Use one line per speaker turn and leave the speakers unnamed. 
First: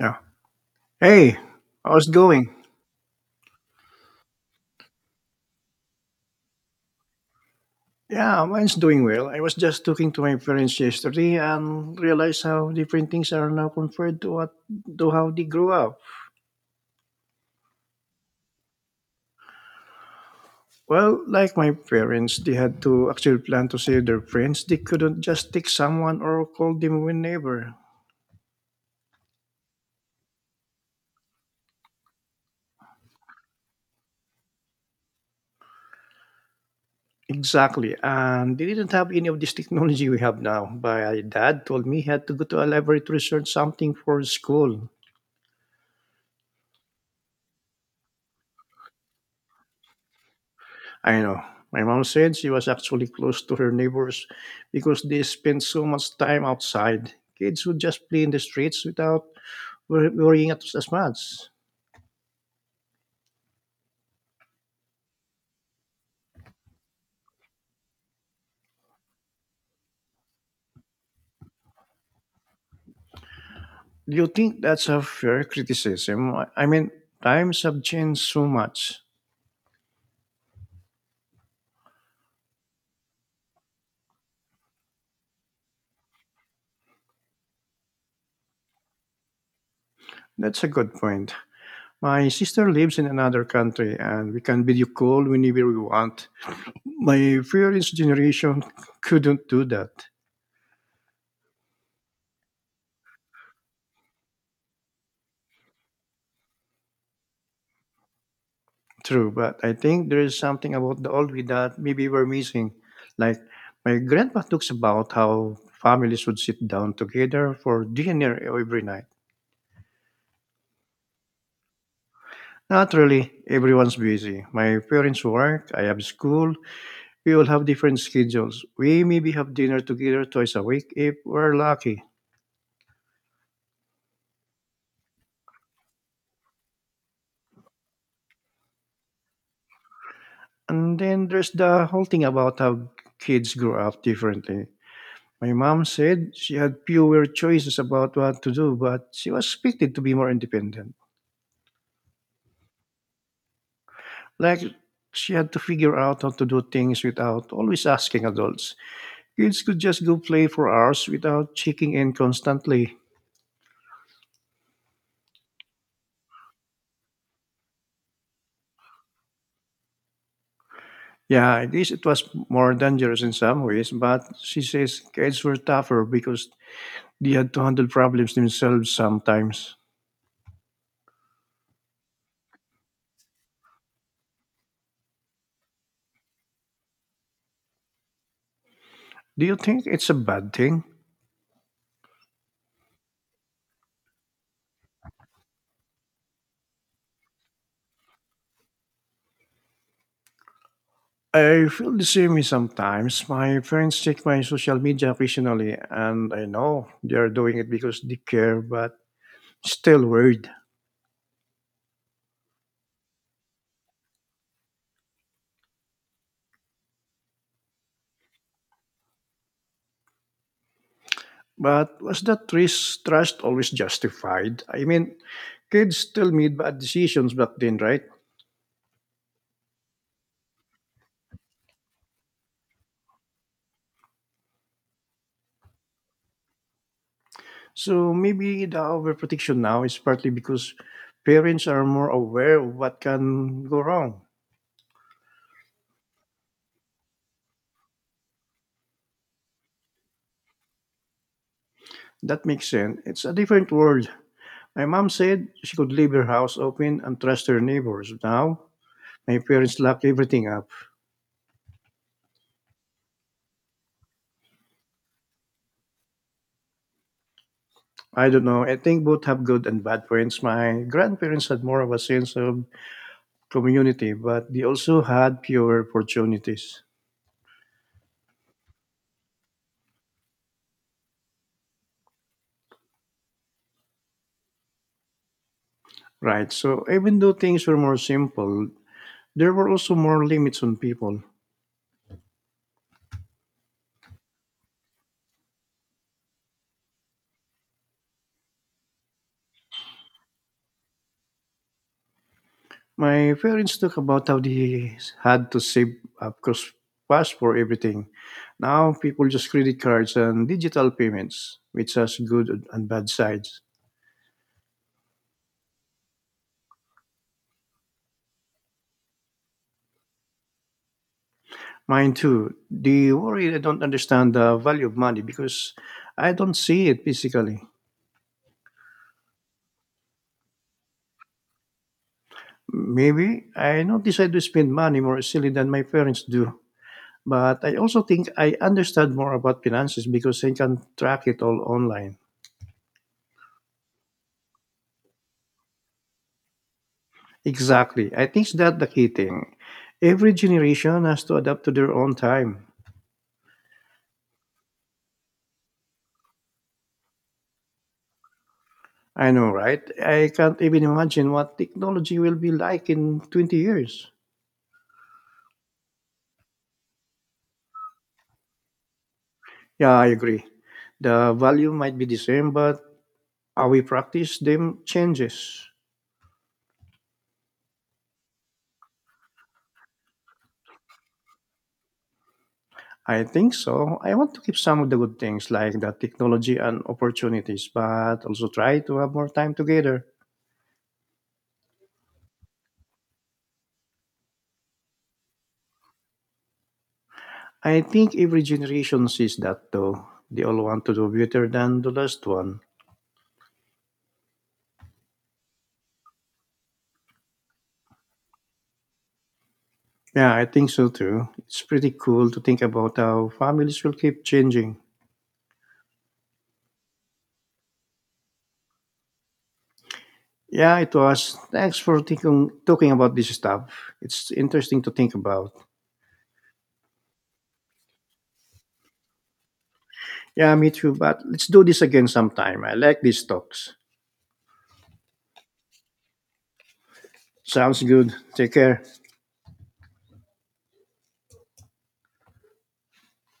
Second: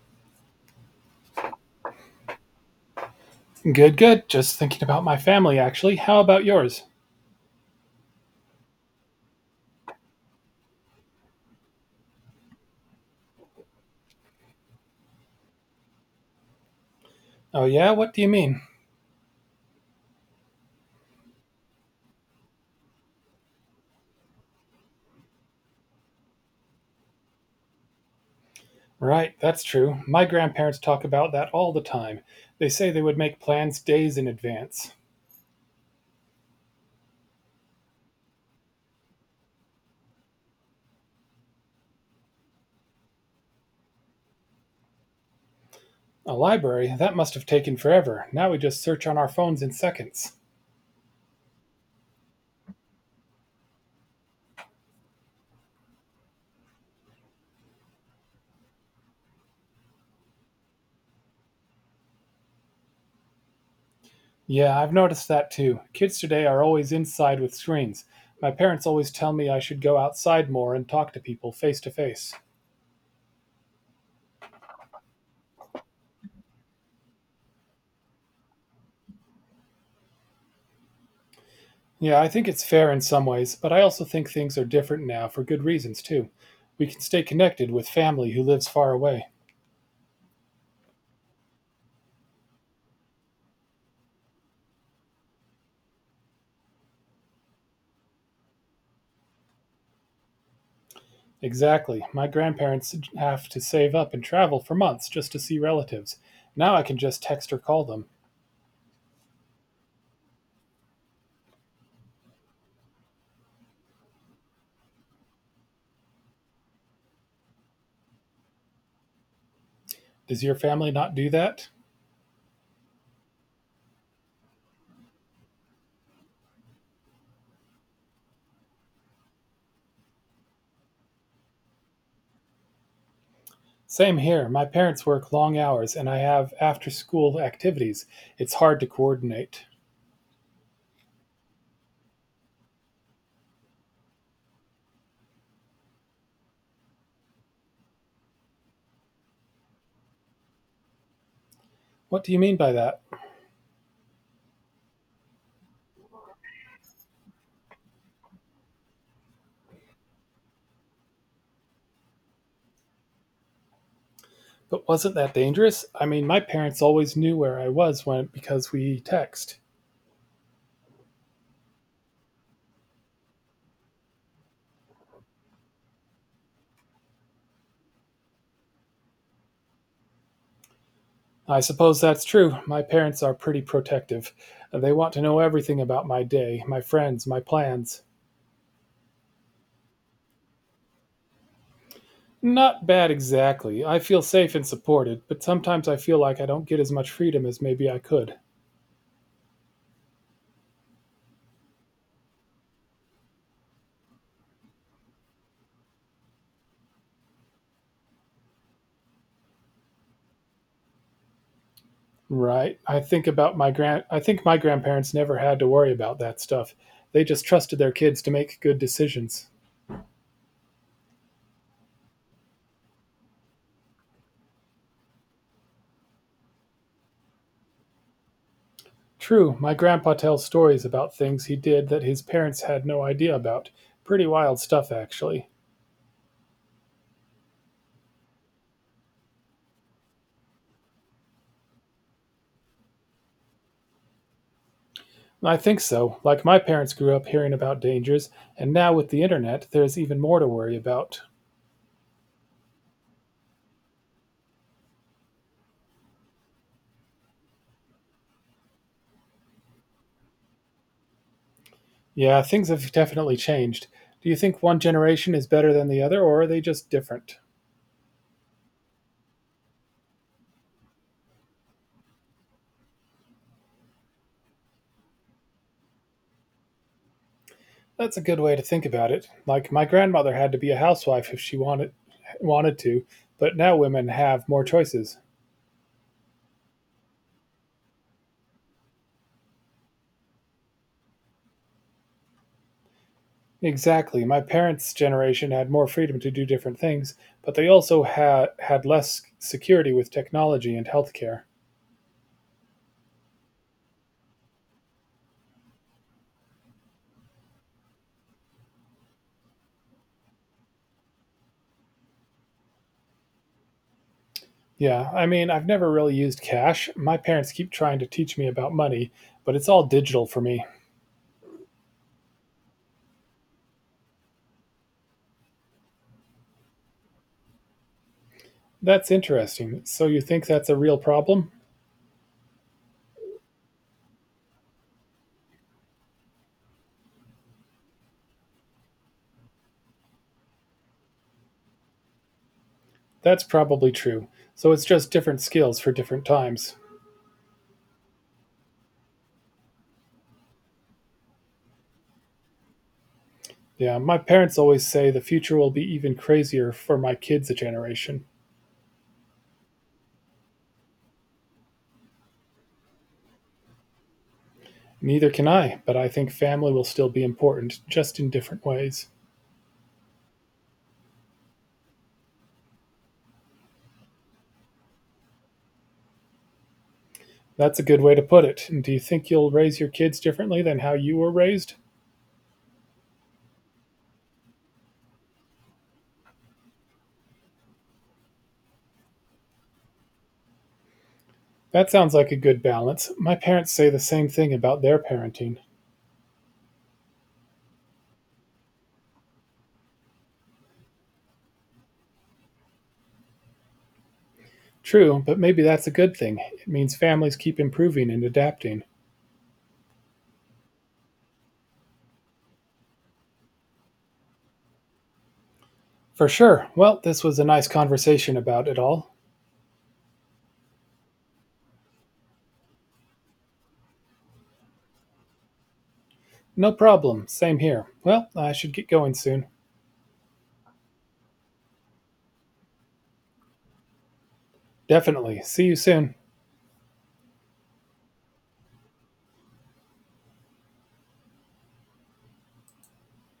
Yeah. Hey, how's it going?
Good, good. Just thinking about my family, actually. How about yours?
Yeah, mine's doing well. I was just talking to my parents yesterday and realized how different things are now compared to what to how they grew up.
Oh, yeah? What do you mean?
Well, like my parents, they had to actually plan to save their friends. They couldn't just take someone or call them whenever.
Right, that's true. My grandparents talk about that all the time. They say they would make plans days in advance.
Exactly. And they didn't have any of this technology we have now. My dad told me he had to go to a library to research something for school.
A library? That must have taken forever. Now we just search on our phones in seconds.
I know. My mom said she was actually close to her neighbors because they spent so much time outside. Kids would just play in the streets without worrying as much.
Yeah, I've noticed that too. Kids today are always inside with screens. My parents always tell me I should go outside more and talk to people face to face.
Do you think that's a fair criticism? I mean, times have changed so much.
Yeah, I think it's fair in some ways, but I also think things are different now for good reasons, too. We can stay connected with family who lives far away.
That's a good point. My sister lives in another country and we can video call whenever we want. My parents' generation couldn't do that.
Exactly. My grandparents have to save up and travel for months just to see relatives. Now I can just text or call them.
True, but I think there is something about the old we that maybe we're missing. Like my grandpa talks about how families would sit down together for dinner every night.
Does your family not do that?
Not really, everyone's busy. My parents work, I have school, we all have different schedules. We maybe have dinner together twice a week if we're lucky.
Same here. My parents work long hours and I have after school activities. It's hard to coordinate.
And then there's the whole thing about how kids grow up differently. My mom said she had fewer choices about what to do, but she was expected to be more independent.
What do you mean by that?
Like she had to figure out how to do things without always asking adults. Kids could just go play for hours without checking in constantly.
But wasn't that dangerous? I mean, my parents always knew where I was when because we text.
Yeah, at least it was more dangerous in some ways, but she says kids were tougher because they had to handle problems themselves sometimes.
I suppose that's true. My parents are pretty protective. They want to know everything about my day, my friends, my plans.
Do you think it's a bad thing?
Not bad exactly. I feel safe and supported, but sometimes I feel like I don't get as much freedom as maybe I could.
I feel the same way sometimes. My friends check my social media occasionally, and I know they are doing it because they care, but still worried.
Right. I think my grandparents never had to worry about that stuff. They just trusted their kids to make good decisions.
But was that risk trust always justified? I mean, kids still made bad decisions back then, right?
True, my grandpa tells stories about things he did that his parents had no idea about. Pretty wild stuff actually.
So maybe the overprotection now is partly because parents are more aware of what can go wrong.
I think so. Like my parents grew up hearing about dangers, and now with the internet, there's even more to worry about.
That makes sense. It's a different world. My mom said she could leave her house open and trust her neighbors. Now, my parents lock everything up.
Yeah, things have definitely changed. Do you think one generation is better than the other, or are they just different?
I don't know. I think both have good and bad points. My grandparents had more of a sense of community, but they also had fewer opportunities.
That's a good way to think about it. Like my grandmother had to be a housewife if she wanted to, but now women have more choices.
Right. So even though things were more simple, there were also more limits on people.
Exactly. My parents' generation had more freedom to do different things, but they also had less security with technology and healthcare.
My parents talk about how they had to save up because cash for everything. Now people just credit cards and digital payments, which has good and bad sides.
Yeah, I mean, I've never really used cash. My parents keep trying to teach me about money, but it's all digital for me.
Mine too. They worry I don't understand the value of money because I don't see it physically.
That's interesting. So you think that's a real problem?
Maybe I not decide to spend money more easily than my parents do. But I also think I understand more about finances because I can track it all online.
That's probably true. So it's just different skills for different times.
Exactly. I think that's the key thing. Every generation has to adapt to their own time.
Yeah, my parents always say the future will be even crazier for my kids' a generation.
I know, right? I can't even imagine what technology will be like in 20 years.
Neither can I, but I think family will still be important, just in different ways.
Yeah, I agree. The value might be the same, but how we practice them changes.
That's a good way to put it. Do you think you'll raise your kids differently than how you were raised?
I think so. I want to keep some of the good things like the technology and opportunities, but also try to have more time together.
That sounds like a good balance. My parents say the same thing about their parenting.
I think every generation sees that though. They all want to do better than the last one.
True, but maybe that's a good thing. It means families keep improving and adapting.
Yeah, I think so too. It's pretty cool to think about how families will keep changing.
For sure. Well, this was a nice conversation about it all.
Yeah, it was. Thanks for talking about this stuff. It's interesting to think about.
No problem. Same here. Well, I should get going soon.
Yeah, me too, but let's do this again sometime. I like these talks.
Definitely. See you soon.
Sounds good. Take care.